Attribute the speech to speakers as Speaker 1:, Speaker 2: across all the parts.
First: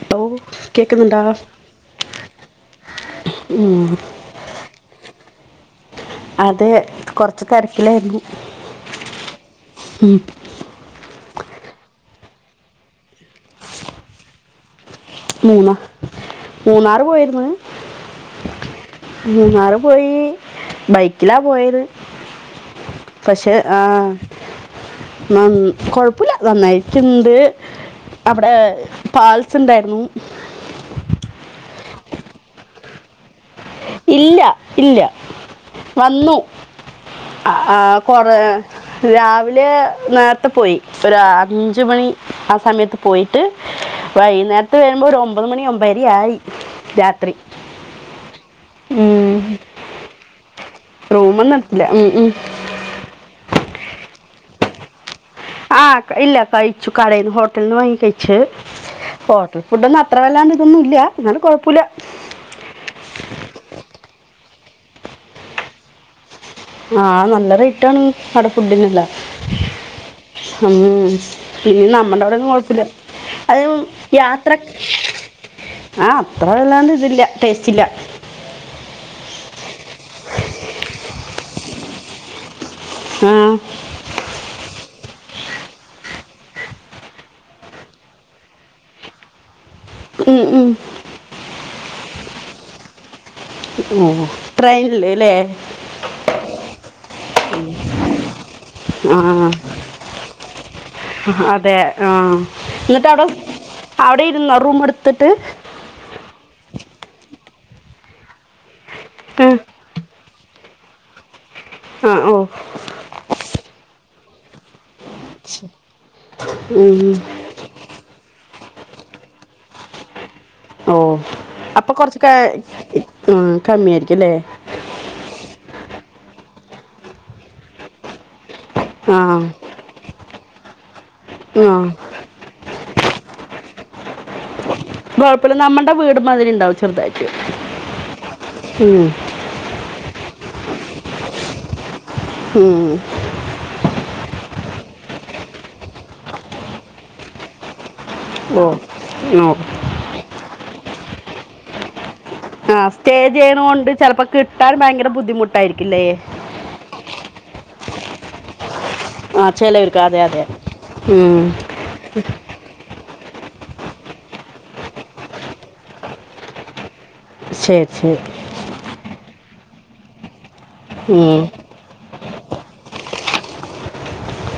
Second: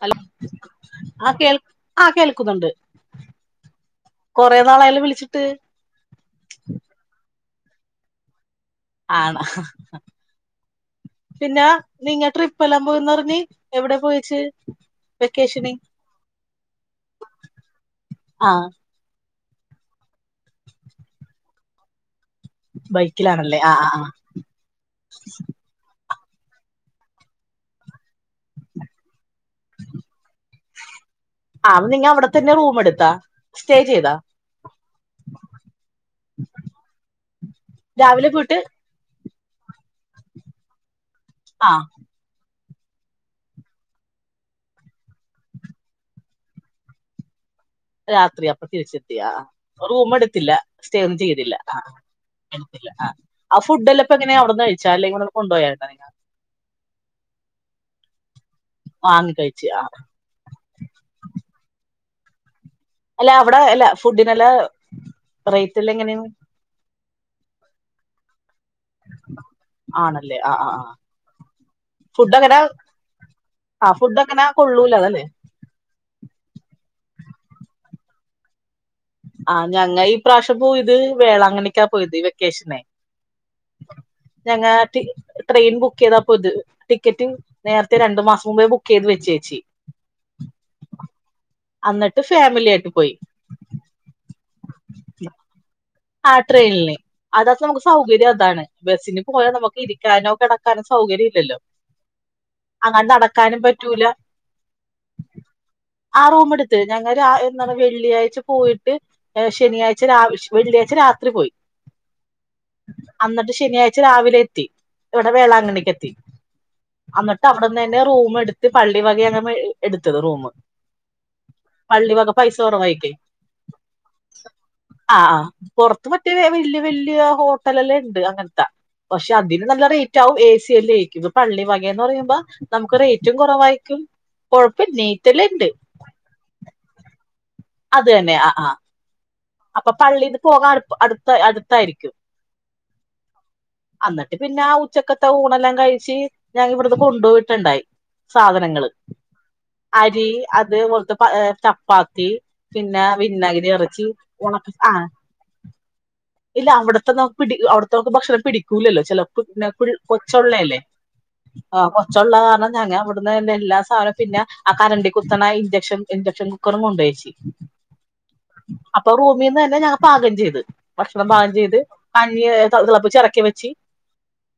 Speaker 1: Hello
Speaker 2: കേൾക്കുന്നുണ്ടോ
Speaker 1: ആഹ് കേൾ കേൾക്കുന്നുണ്ട്
Speaker 2: ഉം
Speaker 1: കൊറെേ നാളായല്ലോ വിളിച്ചിട്ട്
Speaker 2: അത് കൊറച്ചു തിരക്കിലായിരുന്നു
Speaker 1: ആണാ
Speaker 2: ഉം,
Speaker 1: പിന്നെ നിങ്ങ ട്രിപ്പ് എല്ലാം പോയിന്ന് പറഞ്ഞി എവിടെ പോയിച്
Speaker 2: മൂന്നാ മൂന്നാർ പോയിരുന്നു
Speaker 1: ആ
Speaker 2: മൂന്നാറ് പോയി ബൈക്കിലാ പോയത് പക്ഷെ
Speaker 1: ബൈക്കിലാണല്ലേ ആ ആ
Speaker 2: ആഹാ ന കൊഴപ്പില്ല നന്നായിട്ടന്ത് അവിടെ പാൽസ് ഇണ്ടായിരുന്നു
Speaker 1: ആഹ് നിങ്ങ അവിടെ തന്നെ റൂം എടുത്താ സ്റ്റേ ചെയ്താ
Speaker 2: ഇല്ല ഇല്ല വന്നു ആഹ്
Speaker 1: രാവിലെ
Speaker 2: കൊറേ
Speaker 1: പോയിട്ട്
Speaker 2: രാവിലെ നേരത്തെ പോയി ഒരു
Speaker 1: ആ
Speaker 2: അഞ്ചു മണി ആ സമയത്ത് പോയിട്ട് വൈകുന്നേരത്ത് വരുമ്പോ ഒരു ഒമ്പത് മണി ഒമ്പരി ആയി രാത്രി
Speaker 1: രാത്രി അപ്പ തിരിച്ചെത്തിയാ
Speaker 2: ഉം
Speaker 1: റൂമ എടുത്തില്ല സ്റ്റേ ഒന്നും ചെയ്തില്ല
Speaker 2: റൂമൊന്നും എടുത്തില്ല ഉം, ഉം.
Speaker 1: ആ ഫുഡ്ല്ലാം ഇപ്പങ്ങനെവിടെന്ന് കഴിച്ചാ അല്ലെ കൂടെ
Speaker 2: ആഹ് ഇല്ല കഴിച്ചു കടയിൽന്ന് ഹോട്ടലന്ന് വാങ്ങി കഴിച്ചു
Speaker 1: വാങ്ങി
Speaker 2: ഹോട്ടൽ
Speaker 1: കഴിച്ച് ആ
Speaker 2: ഫുഡന്നും അ അത്ര വല്ലാണ്ട് ഇതൊന്നും ഇല്ല എന്നാലും കുഴപ്പുല്ല
Speaker 1: അല്ല അവിടെ അല്ല ഫുഡിനല്ല റേറ്റ്ല്ലാം എങ്ങനെയ
Speaker 2: ആഹ് നല്ല റേറ്റാണ് അടെ ഫുഡിനല്ല
Speaker 1: ആണല്ലേ ആ ആ
Speaker 2: ഉം
Speaker 1: ആ
Speaker 2: ഇന്ന നമ്മുടെ
Speaker 1: ഫുഡ്
Speaker 2: അവിടെന്നും
Speaker 1: എങ്ങനെ
Speaker 2: കൊഴപ്പല്ല അത്
Speaker 1: ആ ഫുഡ് എങ്ങനെ
Speaker 2: യാത്ര
Speaker 1: കൊള്ളൂല അതല്ലേ
Speaker 2: ആഹ് അത്ര വല്ലാണ്ട് ഇതില്ല ടേസ്റ്റ്ല്ല
Speaker 1: ആഹ് ഞങ്ങ ഈ പ്രാവശ്യം പോയത് വേളാങ്കണിക്കാ പോയത് ഈ വെക്കേഷനെ
Speaker 2: ആഹ്
Speaker 1: ഞങ്ങാട്ടി ട്രെയിൻ ബുക്കയ്താപ്പ ഇത് ടിക്കറ്റും നേരത്തെ രണ്ടു മാസം മുമ്പേ ബുക്കയ്ത് വെച്ചേച്ചി
Speaker 2: ഉം ഉം
Speaker 1: അന്നിട്ട് ഫാമിലി ആയിട്ട് പോയി
Speaker 2: ഓഹ് ട്രെയിൻന്ലേ
Speaker 1: ആഹ് ട്രെയിൻല് അതാത് നമുക്ക് സൗകര്യം അതാണ്
Speaker 2: ആ
Speaker 1: ബസ്സിന് പോയാ നമുക്ക് ഇരിക്കാനോ കിടക്കാനോ സൗകര്യം ഇല്ലല്ലോ
Speaker 2: ആഹ്
Speaker 1: അങ്ങനെ
Speaker 2: എന്നിട്ട് അവിടെ
Speaker 1: നടക്കാനും പറ്റൂല
Speaker 2: അവിടെ ഇരുന്ന റൂം എടുത്തിട്ട്
Speaker 1: ആഹ് റൂം എടുത്ത് ഞങ്ങൾ രാ എന്താണ് വെള്ളിയാഴ്ച പോയിട്ട്
Speaker 2: ആ
Speaker 1: ഏഹ് ശനിയാഴ്ച രാവ്ഷ് വെള്ളിയാ ച്ച് രാത്രി പോയി
Speaker 2: ആഹ് ഓഹ്
Speaker 1: അന്നിട്ട് ശനിയാഴ്ച രാവിലെ എത്തി ഇവിടെ വേളാങ്കണ്ണിക്ക് എത്തി
Speaker 2: ഉം.
Speaker 1: അന്നി ട്ട്അവിടെന്നന്നെ റൂം എടുത്ത് പള്ളി വക അങ്ങെ എടുത്തത് റൂമ്
Speaker 2: ഓഹ് അപ്പൊ കൊർച്ചൊക്കെ
Speaker 1: കുറവായിക്കേ
Speaker 2: ഉം കമ്മിയായിരിക്കുല്ലേ
Speaker 1: ആഹ് ആഹ് പുറത്ത് പറ്റിയ വല്യ വല്യ ഹോട്ടലല്ലാം ഇണ്ട് ങ്ങൻതാ
Speaker 2: ആ
Speaker 1: പക്ഷെ അതിന് നല്ല റേറ്റ് ആകും എ സിയ എല്ലേ ഇത് പള്ളി
Speaker 2: ആ
Speaker 1: വകയന്ന് പറയുമ്പോ നമുക്ക് റേറ്റും കുറവായിരിക്കും കുഴപ്പല്ലേ
Speaker 2: കുഴപ്പല്ല നമ്മടെ വീട് മാതിരി ഇണ്ടാവും ചെറുതയിട്ടു
Speaker 1: അത് തന്നെ ആഹ് ആഹ്
Speaker 2: ഉം
Speaker 1: അപ്പൊ പള്ളിൽ പോകാൻ അടുത് അടുത്തായിരിക്കും
Speaker 2: ഉം
Speaker 1: അന്നട്ട് പിന്നെ ആ ഉച്ചക്കത്തെ ഊണെല്ലാം കഴിച്ച് ഞാൻ ഇവിടന്ന് കൊണ്ടോയിട്ടുണ്ടായി
Speaker 2: ഓ
Speaker 1: സാധനങ്ങള്
Speaker 2: ഓ
Speaker 1: അരി അതേപോൽത്തെ ചപ്പാ
Speaker 2: ആഹ് സ്റ്റേ ചെയ്യണോണ്ട് ചെലപ്പോ കിട്ടാൻ
Speaker 1: ഉണക്ക ആ
Speaker 2: ഭയങ്കര ബുദ്ധിമുട്ടായിരിക്കില്ലേ
Speaker 1: ഇല്ല അവിടുത്തെന്നോ പിടി അവിടുത്തെ നമുക്ക്ഭക്ഷണം പിടി കൂലല്ലോ ചെലോ
Speaker 2: ആ
Speaker 1: പിന്ന
Speaker 2: ചിലവർക്ക് അതെ അതെ
Speaker 1: കൊച്ചൊള്ളേല്ലേ
Speaker 2: ഉം,
Speaker 1: ആ കൊച്ചള്ള കാര്ണം [unintelligible] ടുന്നേന്റെ എല്ലാ സാധനം പിന്നെ ആ കരണ്ടി കുത്തണ ഇൻചക്ഷൻ ഇൻചക്ഷൻ കുക്കറും കൊണ്ടോയിച്ചി
Speaker 2: ശരി ശരി
Speaker 1: അപ്പൊ റൂമീന്നെന്നെ ഞങ്ങ പാകം ചെയ്ത് ഭക്ഷണം
Speaker 2: ഉം.
Speaker 1: പാകം ചെയ്ത് കഞ്ഞി തിളപ്പിചിറക്കി വെച്ച്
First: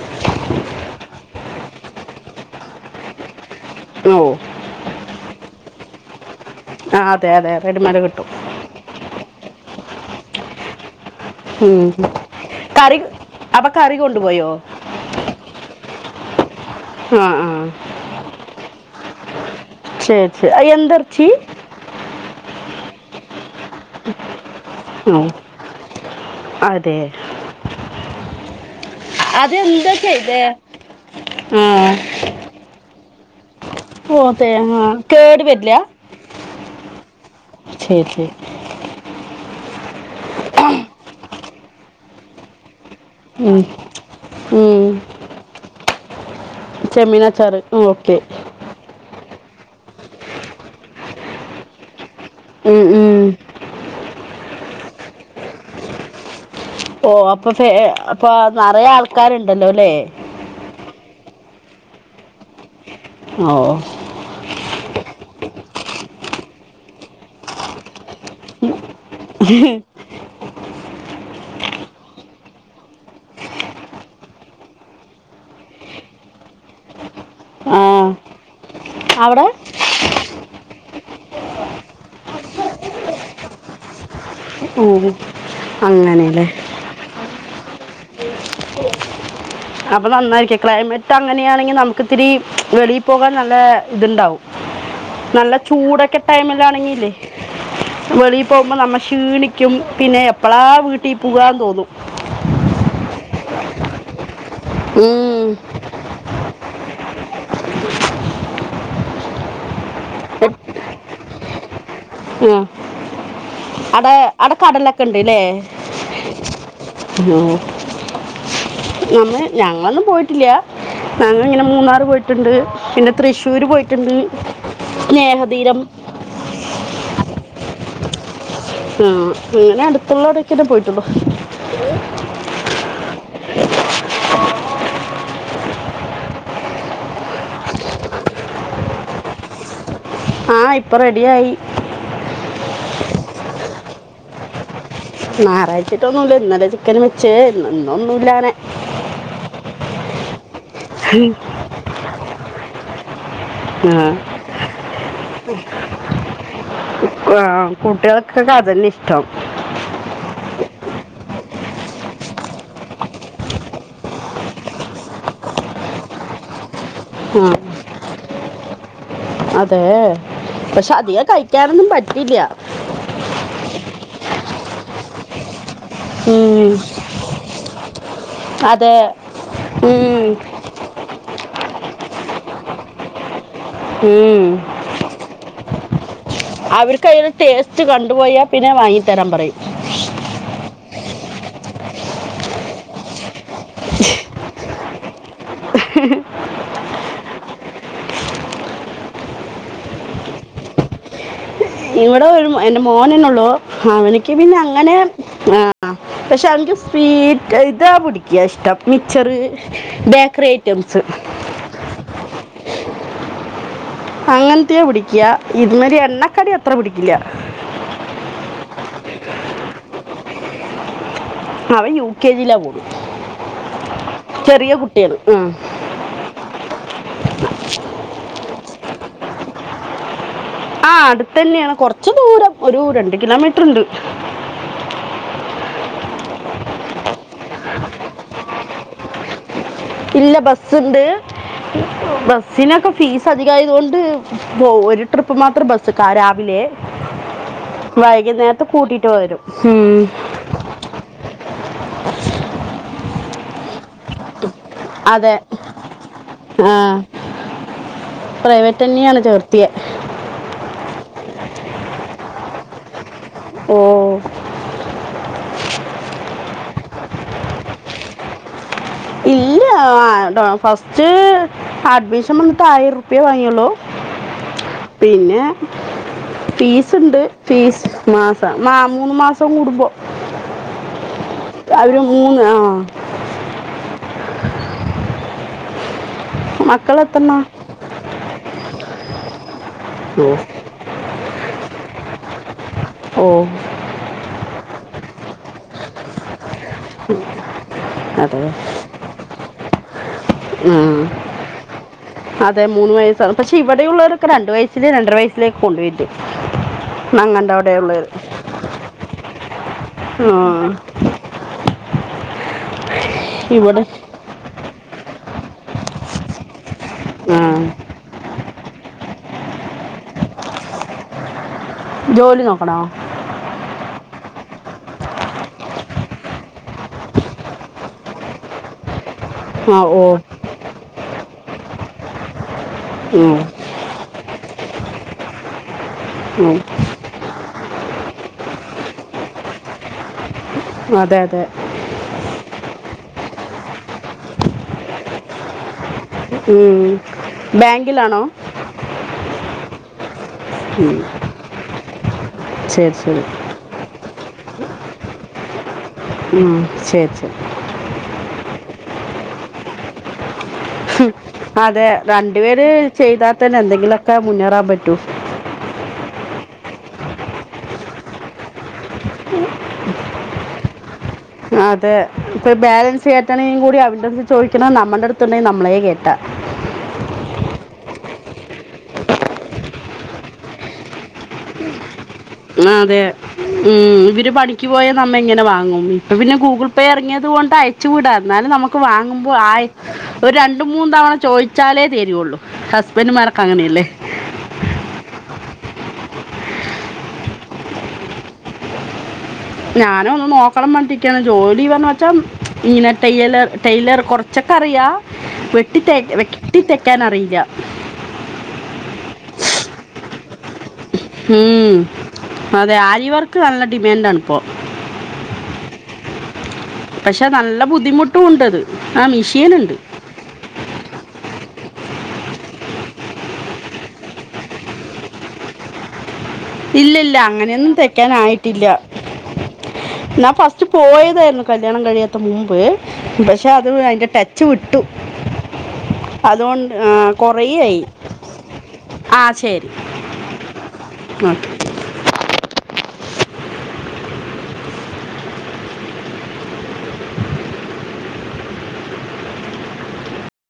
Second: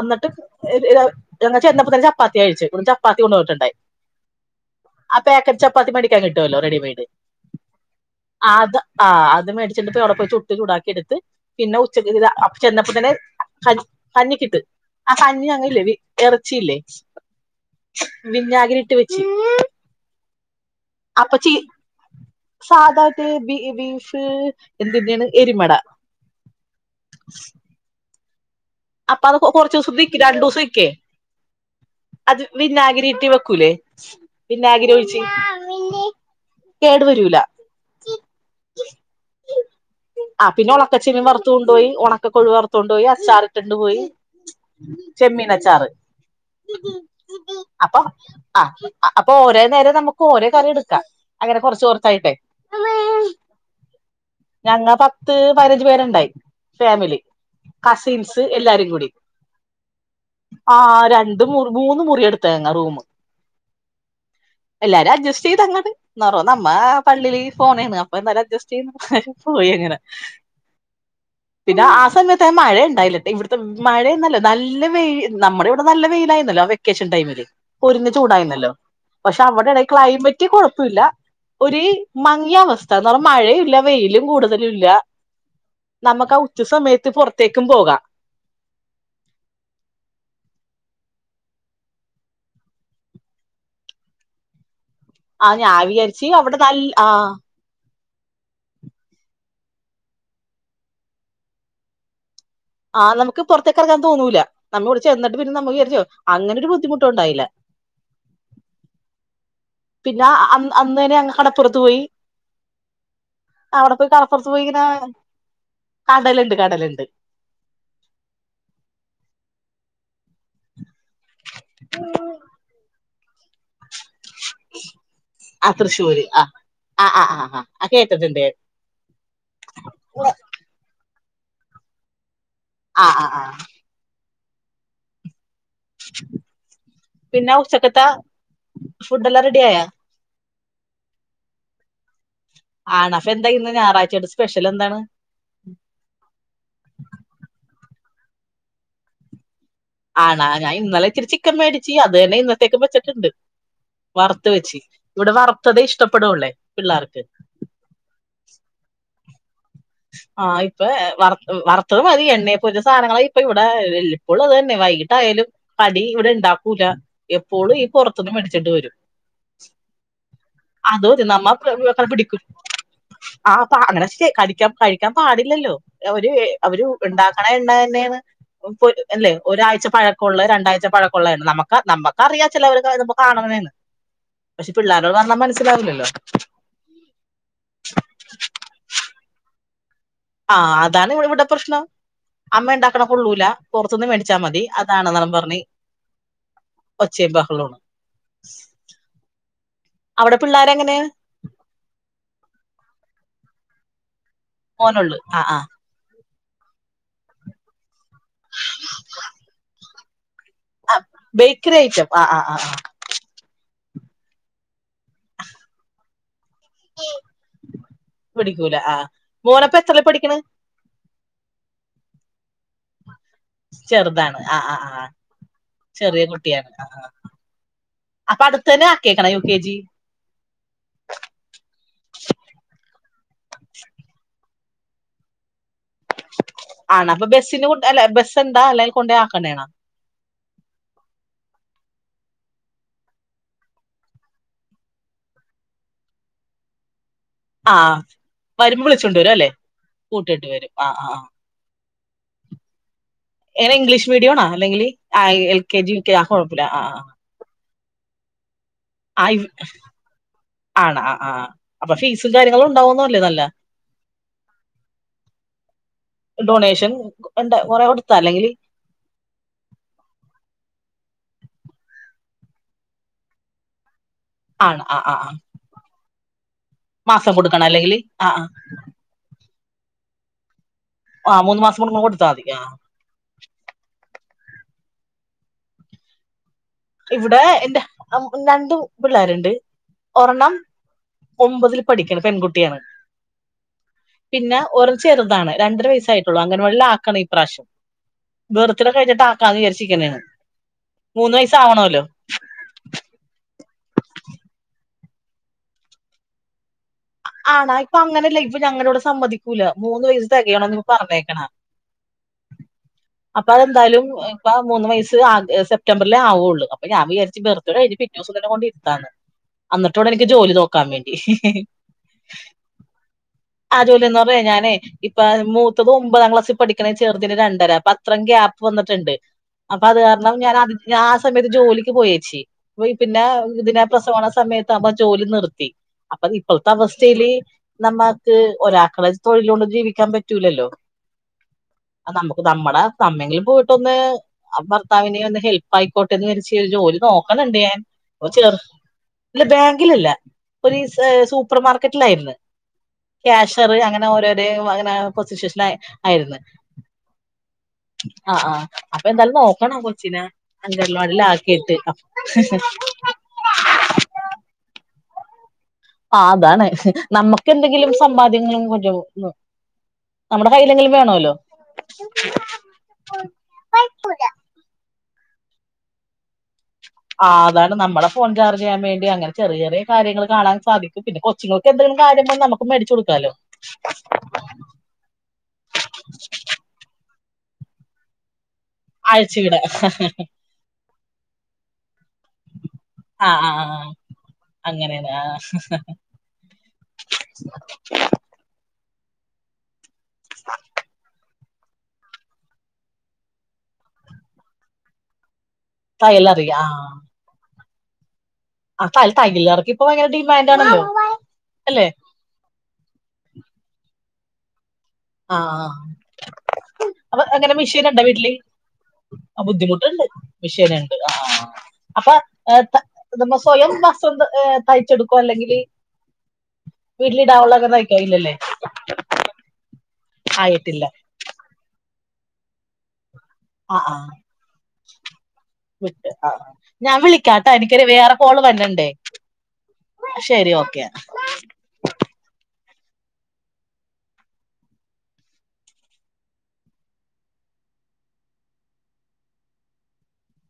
Speaker 1: അന്നട്ട് [unintelligible] ചെന്നപ്പോ തന്നെ ചപ്പാത്തി കഴിച്ചു ഇവിടന്ന്ചപ്പാത്തി കൊണ്ടോന്നിട്ടുണ്ടായി
Speaker 2: [unintelligible]
Speaker 1: ആ പേക്കറ്റ് ചപ്പാത്തി മേടിക്കാ കിട്ടുമല്ലോ റെഡി
Speaker 2: ആ
Speaker 1: മെയ്ഡ്
Speaker 2: അതെ അതെ റെഡിമേഡ് കിട്ടും
Speaker 1: ആ അത് മേടിച്ചിട്ട് അവിടെ പോയി ചുട്ട് ചൂടാക്കി എടുത്ത് പിന്നെ
Speaker 2: ഉം.
Speaker 1: ഉച്ചക്ക് [unintelligible] ചെന്നപ്പോ അപ്പം
Speaker 2: കറി
Speaker 1: തന്നെ
Speaker 2: അപ്പൊ കറി കൊണ്ടുപോയോ
Speaker 1: കഞ്ഞിക്കിട്ട് ആ കഞ്ഞി അങ്ങ് ഇല്ലേ ഇറച്ചിയില്ലേ
Speaker 2: ആ ആ
Speaker 1: വിനാഗിരി ഇട്ട് വെച്ച്
Speaker 2: ശരി ശരി അ എന്ത് ഇർച്ചി
Speaker 1: സാധാരണ ബി ബീഫ്
Speaker 2: ഓ
Speaker 1: എന്തിന്റെയാണ് എരിമയുടെ
Speaker 2: അതെ
Speaker 1: അപ്പ അത് കൊറച്ച്
Speaker 2: അതെന്താ
Speaker 1: ദിവസം നിക്കും
Speaker 2: ചെയ്തേ
Speaker 1: രണ്ടു ദിവസം നിക്കേ
Speaker 2: ആ
Speaker 1: അത് വിന്നാഗിരി ഇട്ട് വെക്കൂലേ
Speaker 2: ഓ തേങ്ങ
Speaker 1: വിന്നാഗിരി ഒഴിച്ച്
Speaker 2: കേട് വരില്ല
Speaker 1: കേടു വരൂല
Speaker 2: ശരി ശരി
Speaker 1: അ പിന്നെ ഉണക്കച്ചെമ്മീൻ വറുത്ത് കൊണ്ടോയി ഉണക്കക്കൊഴു വറുത്ത് കൊണ്ടോയി അച്ചാ
Speaker 2: ഉം,
Speaker 1: ഇട്ടിണ്ട് പോയി,
Speaker 2: ഉം.
Speaker 1: ചെമ്മീനച്ചാറ്
Speaker 2: ചെമ്മീനച്ചാറ്
Speaker 1: അപ്പൊ
Speaker 2: ഓക്കെ
Speaker 1: ആ അപ്പൊ ഒരോ നേരം നമുക്ക് ഓരോ കറി എടുക്കാ അങ്ങനെ കൊർച്ച് കെർച്ചായിട്ടേ
Speaker 2: ഉം ഉം
Speaker 1: ഞങ്ങ പത്ത് പതിനഞ്ച് പേരുണ്ടായി
Speaker 2: ഓ
Speaker 1: ഫാമിലി
Speaker 2: അപ്പൊ ഫേ അപ്പൊ
Speaker 1: കസിൻസ്
Speaker 2: നറയെ ആൾക്കാരുണ്ടല്ലോ ല്ലേ
Speaker 1: അ ആ രണ്ട് മുറി മൂന്ന് മുറി എടുത്തായിരുന്നു ആ റൂമ്
Speaker 2: ഓഹ്
Speaker 1: എല്ലാരും അഡ്ജസ്റ്റ് ചെയ്തങ്ങട്ട് നറ നന്നാ പള്ളിയി പോണേണ് പല അഡ്ജസ്റ്റ് ചെയ്ത് പോയി അങ്ങനെ. പിന്നെ ആ സമയത്ത് അങ്ങനെ മഴ ഇണ്ടായില്ല ഇവിട്ത്തെ മഴയെന്നല്ലാ നല്ല വെയിൽ നമ്മളിവിടെ നല്ല വെയിലായിരുന്നല്ലോ വെക്കേഷൻ ടൈമില്.
Speaker 2: ആ
Speaker 1: പൊരിഞ്ഞ ചൂടായിരുന്നല്ലോ പക്ഷെ
Speaker 2: അവിടെ
Speaker 1: അവടടെ ക്ലൈമറ്റ് കെഴപ്പുല്ല. ഒര് മങ്ങിയവസ്ഥ കാരണം മഴഇല്ല വെയിലും കൂടു ടുതലില്ല
Speaker 2: ഉം.
Speaker 1: നമ്മക്ക് ആ
Speaker 2: അങ്ങനെയല്ലേ
Speaker 1: ഉച്ച സമയത്ത് പുറത്തേക്കും പോകാം
Speaker 2: അപ്പൊ, നന്നായിരിക്കും ക്ലൈമറ്റ് അങ്ങനെയാണെങ്കിൽ നമുക്ക് ഇത്തിരി വെളിയിൽ പോകാൻ നല്ല ഇത്ണ്ടാവും
Speaker 1: ആ
Speaker 2: നല്ല
Speaker 1: ഞാൻ
Speaker 2: ചൂടൊക്കെ
Speaker 1: വിചാരിച്ച് അവിടെ നല്ല ആ
Speaker 2: ടൈമിലാണെങ്കില്ലേ വെളിയിൽ പോകുമ്പോ നമ്മ ക്ഷീണിക്കും പിന്നെ എപ്പളാ വീട്ടീ പോവാന്ന് തോന്നും
Speaker 1: ആഹ് നമ്മക്ക് പുറത്തേക്കിറങ്ങാൻ തോന്നൂല നമ്മവിടെ ചെന്നിട്ട്
Speaker 2: ഉം.
Speaker 1: ന്നമ്മ വിജാരിച്ചോ അങ്ങനൊരു ബുദ്ധിമുട്ട് ഉണ്ടായില്ല പിന്നേ ആ അന് അന്നേരം അങ്ങ് കടപ്പുറത്ത് പോയി.
Speaker 2: ഉം
Speaker 1: അവിടെ പോയി
Speaker 2: അടെ അട
Speaker 1: കടപ്പുറത്ത് പോയി ഇങ്ങനെ
Speaker 2: കടലൊക്കെ ഇണ്ട് ല്ലേ.
Speaker 1: കടലുണ്ട് കടലുണ്ട്
Speaker 2: നമ്മ് ഞങ്ങളൊന്നും പോയിട്ടില്ല്യ ഞങ്ങള് ഇങ്ങനെ മൂന്നാർ പോയിട്ട്ണ്ട്. പിന്നെ തൃശ്ശൂര് പോയിട്ടുണ്ട് നേഹ
Speaker 1: അ തൃശൂര് അ ആ ആ ആ കേട്ടിട്ട്ണ്ട് ഞാന്
Speaker 2: ഉം, അങ്ങനെ അടുത്തുള്ളോടെക്കെന്നെ പോയിട്ടെള്ളൂ
Speaker 1: ആ അ ആഹ് പിന്നെ ഉച്ചക്കെത്താ ഫുഡ്ഡെല്ലാം റെഡിയായോ
Speaker 2: ആഹ് ഇപ്പം റെഡിയായി.
Speaker 1: ആണ്ടോ അപ്പ എന്താ ഇന്ന് ഞാറാഴ്ച്ചയിലെ സ്പെഷ്യൽ എന്താണ്
Speaker 2: ഞാറാഴ്ച്ചായിട്ടൊന്നും ഇല്ല ഇന്നലെ ചിക്കൻ വെച്ച് ഇന്നൊന്നും ഇല്ല അങ്ങെനെ
Speaker 1: ആണോ ഞാൻ ഇന്നലെ ഇത്തിരി ചിക്കൻ മേടിച്ച് അത് തന്നെ ഇന്നത്തേക്ക് വെച്ചിട്ടുണ്ട്.
Speaker 2: ആ,
Speaker 1: വർത്ത് വെച്ച് ഇവിടെ വർത്തതെ ഇഷ്ടപ്പെടുള്ളെ, പിള്ളേർക്ക്.
Speaker 2: ആ, കുട്ടികൾക്കൊക്കെ അതെന്നെ ഇഷ്ടം.
Speaker 1: ആഹ്, ഇപ്പ വറുത്തത് മതി. എണ്ണെ പോരിച്ച സാധനങ്ങളാ ഇപ്പ ഇവിടെ എല് ഇപ്പളും അതെന്നെ വൈകിട്ടായയാലും കടി ഇവിടെണ്ടാക്കൂല. എപ്പോളും ഈ പെർത്ത്ന്ന് മേടിച്ചേണ്ട് വരും.
Speaker 2: അതേ പക്ഷെ
Speaker 1: അത്
Speaker 2: അധികം കഴിക്കാനൊന്നും പറ്റില്ല്യ
Speaker 1: ആഹ് പ്പാ അങ്ങന ശ്ശെ കടിക്കാൻ കഴിക്കാൻ പാടില്ലല്ലോ. അ ഒര്
Speaker 2: ഉം,
Speaker 1: അവരു ണ്ടാക്ക്ണ എണ്ണ തെന്നെണ്
Speaker 2: അതെ
Speaker 1: പൊര് അല്ലെ ഒരാഴ്ച
Speaker 2: ഉം,
Speaker 1: പഴക്കുള്ള രണ്ടാഴ്ച പഴ ക്കുള്ള എണ്ണ നമ്മക്കാ നമ്മക്കറിയാ ചിലവരൊക്ക ഇത്പ്പ കാണുലേന്ന്.
Speaker 2: ഊ ഉം
Speaker 1: പിള്ളാരോട്‌ പർഞാ മനസ്സിലാവുലല്ലോ.
Speaker 2: അവർക്കയിന് ടേസ്റ്റ് കണ്ടുപോയാ പിന്നെ വാങ്ങിത്തെരാൻ പറയും.
Speaker 1: ആഹ് അതാണ് ഇവള് ഇവിടെ പ്രശ്നം. അമ്മ ഉണ്ടാക്ക്ണ കൊള്ളൂല പൊർത്ത്ന്ന് മേടിച്ചാ മതി അതാണ്ന്നാ അവൻ പറഞ്ഞ്. ഒച്ചേം ബഹളോണ്. അവിടെ പിള്ളാരെങ്ങനയാ?
Speaker 2: ഇവിടെ ഒരു എന്റെ മോനന്നെള്ളൂ. അവനിക്ക് പിന്നെ അങ്ങനെ
Speaker 1: മോനുള്ളു ആ ആ
Speaker 2: ആഹ് പക്ഷെ അവൻക്ക്. സ്വീറ്റ് ഇതാ പുടിക്കാ ഇഷ്ടം. മിച്ചെറ് ബേക്കറി ഐറ്റംസ്.
Speaker 1: ക്രി അയിറ്റം ആഹ് ആഹ് ആഹ്.
Speaker 2: അങ്ങനത്തെയാ പിടിക്ക ഇതിമ്മല്എണ്ണക്കടി അത്ര പിടിക്കില്ല.
Speaker 1: പിടിക്കൂല ആഹ് മോനപ്പോ എത്രെലാ പഠിക്കിണ?
Speaker 2: അവൻ യു കെ ജിയിലാ പോണ്.
Speaker 1: ചെറുതാണ് ആ
Speaker 2: ചെറിയ
Speaker 1: ആ ആ
Speaker 2: കുട്ടിയാണ്. ആഹ്
Speaker 1: ചെറിയ കുട്ടിയ. അപ്പൊ അടുത്തെന്നെ ആക്കിയെക്കണോ യു കെ ജി?
Speaker 2: ആഹ് അടുത്തന്നെയാണ് കൊർച്ച് ദൂരം ഒരു രണ്ട് കിലോമീറ്റ്ർ ണ്ട്.
Speaker 1: ആണൊ അപ്പൊ ബെസ്സിനു അല്ല ബെസെന്താ അല്ലേൽ കൊണ്ടയാക്കന്നാണോ?
Speaker 2: ഇല്ല ബസ്സ്ണ്ട് ബസ്സിനൊക്കെ ഫീസധികായതൊണ്ട് പോ ഒരു ട്രിപ്പ് മാത്രം ബസ്കാ രാവിലെ.
Speaker 1: ആ
Speaker 2: വൈകുന്നേരത്ത്
Speaker 1: വരുമ്പോ
Speaker 2: കൂട്ടിട്ട് വരും ഹും
Speaker 1: ആഹ് ആഹ് എങ്ങന ഇംഗ്ലീഷ് മീഡിയൊ ണൊ അല്ലെങ്കില്
Speaker 2: അതെ
Speaker 1: ആഹ് L K G U K ആഹ് കൊഴപ്പല്ല ആ ആഹ്
Speaker 2: പ്രൈവറ്റ് തന്നെയാണ്
Speaker 1: ആയിം
Speaker 2: ചേർത്തിയെ
Speaker 1: ആണൊ അ ആഹ് അപ്പൊ ഫീസും കാര്യങ്ങളും ഉണ്ടാവന്ന അല്ലേ നല്ല
Speaker 2: ഓ
Speaker 1: ഡൊണേഷൻ ഉണ്ട് കൊറെ കൊടുത്താ അല്ലെങ്കില്
Speaker 2: ഇല്ലാ ആഹ് ഡൊ ഫസ്റ്റ് അഡ്മിഷൻ വന്നിട്ട് ആയിരുറുപ്യെ വാങ്ങിയൊള്ളു.
Speaker 1: ആണ് ആ ആ ആ
Speaker 2: പിന്നെ ഫീസ്ണ്ട്
Speaker 1: മാസം കൊടുക്കണം
Speaker 2: ഫീസ്
Speaker 1: അല്ലെങ്കിൽ ആ ആ
Speaker 2: മാസം മാ മൂന്ന് മാസം കൂടുമ്പോ
Speaker 1: ആ മൂന്ന് മാസം
Speaker 2: അവര്
Speaker 1: കൂടുമ്പോ കൊടുത്താൽ
Speaker 2: മൂന്ന്
Speaker 1: മതി ആ
Speaker 2: ആഹ് മക്കൾ എത്തണ
Speaker 1: ഇവിടെ എന്റെ അം രണ്ടു പിള്ളേരുണ്ട്.
Speaker 2: ഓ
Speaker 1: ഒരെണ്ണം ഒമ്പതിൽ പഠിക്ക്ണ് പെൺകുട്ടിയാണ്.
Speaker 2: ഓഹ്
Speaker 1: പിന്നെ ഒരൾ ചെറുതാണ് രണ്ടര വയസ്സായി ട്ടുള്ളു. അംഗനവാടിലാക്കണ ഈ പ്രാവശ്യം.
Speaker 2: അതെ
Speaker 1: ബെർത്ത്ഡെ കയ്ഞ്ഞിട്ടാക്കാന്ന് വിചാരിച്ച് രിക്കന്.
Speaker 2: ആഹ് അതെ മൂന്ന് വയസ്സാണ് പക്ഷെ ഇവിടെയുള്ളോരൊക്കെ രണ്ടു വയസ്സിലേ രണ്ടര വയസ്സിലേ കൊണ്ട് പോയിട്ട്
Speaker 1: ആണാ ഇപ്പൊ അങ്ങനെ ല്ല ഇപ്പ ഞങ്ങളവിടെ സമ്മതിക്കൂല മൂന്ന് വയസ്സ്
Speaker 2: ആ
Speaker 1: തെകയാണോന്ന് പറഞ്ഞേക്കണ
Speaker 2: ഇവിടെ
Speaker 1: അപ്പതെന്തായാലും ഇപ്പ മൂന്ന് വയസ്സ് ആ സെപ്റ്റംബറിലേ ആവുള്ളൂ പ്പം ഞാൻ
Speaker 2: ആ
Speaker 1: വിചാരിച്ചു ബർത്ത്ഡേ കയിഞ്ഞ് പിറ്റേ ദിവസം ത ന്നെ കൊണ്ടിര്ത്താന്ന് അന്നിട്ട് വേണം എനിക്ക് ജോലി നോക്കാൻ വേണ്ടി.
Speaker 2: ജോലി നോക്കണോ?
Speaker 1: ആഹ് ജോലി എന്ന് പറഞ്ഞയി ഞാനേ ഇപ്പാ മൂത്തത് ഒമ്പതാം ക്ലാസ്സിൽ പഠിക്ക്ണേ ചെറ്തിന് രണ്ടര അപ്പൊ അത്രേം ഗ്യാപ്പ് വന്ന്ട്ട്ണ്ട്
Speaker 2: ആ
Speaker 1: അപ്പൊ അത്
Speaker 2: ഓ
Speaker 1: കാരണം ഞാൻ ആ ഞാൻ ആ സമയത്ത് ജോലിക്ക് പോയേച്ചീ പിന്നെ
Speaker 2: ഉം,
Speaker 1: ഇതിനെ പ്രസവാണ സമയത്ത് ആവ്മ്പോ ജോലി നിർത്തി അപ്പ
Speaker 2: ഉം.
Speaker 1: ഇപ്പോഴത്തെ അവസ് സ്ഥേല് നമ്മക്ക് ഒരാക്കളെ തൊഴിലോണ്ട് ജീവിക്കാൻ പറ്റൂലല്ലോ
Speaker 2: അതെ അതെ
Speaker 1: നമുക്ക് നമ്മടെ നമ്മെങ്കിലും പോയിട്ടൊന്ന് ഭർത്താവിന് ഒന്ന് ഹെൽ പ്പായിക്കോട്ടെ എന്ന് വിചാരിച്ച്
Speaker 2: ഉം.
Speaker 1: ജോലി നോക്ക്ന്ന്ണ്ട് ഞാൻ
Speaker 2: ബാങ്കിലാണോ
Speaker 1: ഇപ്പോ ചെറ് ഇല്ല ബാങ്കിലല്ല ഒര്
Speaker 2: ഉം,
Speaker 1: സ് സൂപ്പർ മാർക്കറ്റിലായിര്ന്ന്.
Speaker 2: ശരി ശെരി
Speaker 1: ചെറിയ അങ്ങനെ ഓരോരോ ഇങ്ങനെ പൊസിഷഷ്ലായി
Speaker 2: ഉം ശരി ശരി
Speaker 1: ആഹ് ആഹ് അപ്പൊ എന്തായാലും നോക്കണം കൊച്ചിനെ അങ്കലവാടീല് ആക്കീട്ട്
Speaker 2: ചെയ്താതന്നെ എന്തെങ്കിലൊക്കെ മുന്നേറാൻ പറ്റൂ
Speaker 1: ആഹ് അതാണ് നമ്മുക്കെന്തെങ്കിലും സമ്പാദ്യങ്ങളും ഒരു നമ്മളെ കൈല്ലെങ്കിലും വേണോലോ
Speaker 2: അതെ ഇപ്പൊ ബാലൻസ് കേറ്റണേലും കൂടി അവരെട്ത്ത് ചോയിക്കണം നമ്മടെട് ത്ത്ണ്ടെങ്കി നമ്മളെ കേറ്റാ
Speaker 1: ആഹ് അതാണ് നമ്മളെ ഫോൺ ചാർജ് ചെയ്യാൻ വേണ്ടി അങ്ങനെ ചെിയ ചെറിയ കാര്യങ്ങള് കാണാൻ സാധിക്കും പിന്നെ കൊ ച്ചുങ്ങൾക്ക് എന്തേലും കാര്യണ്ടെങ്കി നമുക്ക് മേടിച്ച് കൊട്ക്കാലോ
Speaker 2: ണിക്ക് പോയാൽ നമ്മ എങ്ങനെ വാങ്ങും ഇപ്പ പിന്നെ ഗൂഗിൾ പേ ഇറങ്ങിയത് കൊണ്ട് അയച്ച് വ്ടാ എന്നാലും നമു ക്ക് വാങ്ങുമ്പോ
Speaker 1: ആഴ്ചയുടെ
Speaker 2: ആയി ഒരു രണ്ട് മൂന്ന് തവണ ചോയിച്ചാലേ തെരൊള്ളൂ ഹസ്ബൻഡുമാരൊക്കെ അങ്ങനെയല്ലേ
Speaker 1: അങ്ങന്യാണ് ആഹ്
Speaker 2: ഞാനും ഒന്ന് നോക്കണം മാണ്ടിക്കാണ് ജോലി പറഞ്ഞ വെച്ചാ ഇങ്ങനെ ടെയിലർ ടെയിലർ കൊറച്ചൊക്കെ അറിയാ വെട്ടി തെ വെട്ടി
Speaker 1: തയ്യലറിയാം
Speaker 2: തയിക്കാനറിയില്ല
Speaker 1: ആഹ് ടൈ ടൈലർക്ക് ഇപ്പ ഭയങ്കര ഡിമാൻഡാണല്ലോ
Speaker 2: ഉം അതെ ആരിവർക്ക് നല്ല ഡിമാൻഡാണ് ഇപ്പോ
Speaker 1: ആഹ് അപ്പ
Speaker 2: പക്ഷെ
Speaker 1: എങ്ങനെ
Speaker 2: നല്ല
Speaker 1: മെഷീന്ണ്ടോ
Speaker 2: ബുദ്ധിമുട്ടും
Speaker 1: വീട്ടില്
Speaker 2: ഉണ്ട് അത് ആ
Speaker 1: ആഹ്
Speaker 2: മെഷീൻ ഉണ്ട്
Speaker 1: ബുദ്ധിമുട്ടുണ്ട് മെഷീന്ണ്ട് ആഹ് അപ്പൊ ത സ്വയം വസ്ത്രം തയ്ച്ചെട്ക്കോ അല്ലെങ്കിൽ
Speaker 2: ഇല്ലല്ല
Speaker 1: വീട്ടിലിടാവുള്ള അങ്ങനെ
Speaker 2: അങ്ങനെയൊന്നും
Speaker 1: തയ്ക്കോ
Speaker 2: തയ്ക്കാൻ
Speaker 1: ഇല്ലല്ലേ
Speaker 2: ആയിട്ടില്ല ഞാൻ ഫസ്റ്റ്
Speaker 1: ആയിട്ടില്ല
Speaker 2: പോയതായിരുന്നു കല്യാണം കഴിയാത്ത മുമ്പ് പക്ഷെ അത്
Speaker 1: ആ ആ
Speaker 2: അയിന്റെ ടെച്ച് വിട്ടു
Speaker 1: വിട്ട് ആഹ്
Speaker 2: അതുകൊണ്ട്
Speaker 1: ഞാൻ
Speaker 2: കുറേ
Speaker 1: വിളിക്കാട്ടോ
Speaker 2: ആയി
Speaker 1: എനിക്കൊരു വേറെ കോള് വര്ന്ന്ണ്ടേ
Speaker 2: ആ ശരി
Speaker 1: ശെരി ഓക്കെന്നാ
Speaker 2: [unintelligible]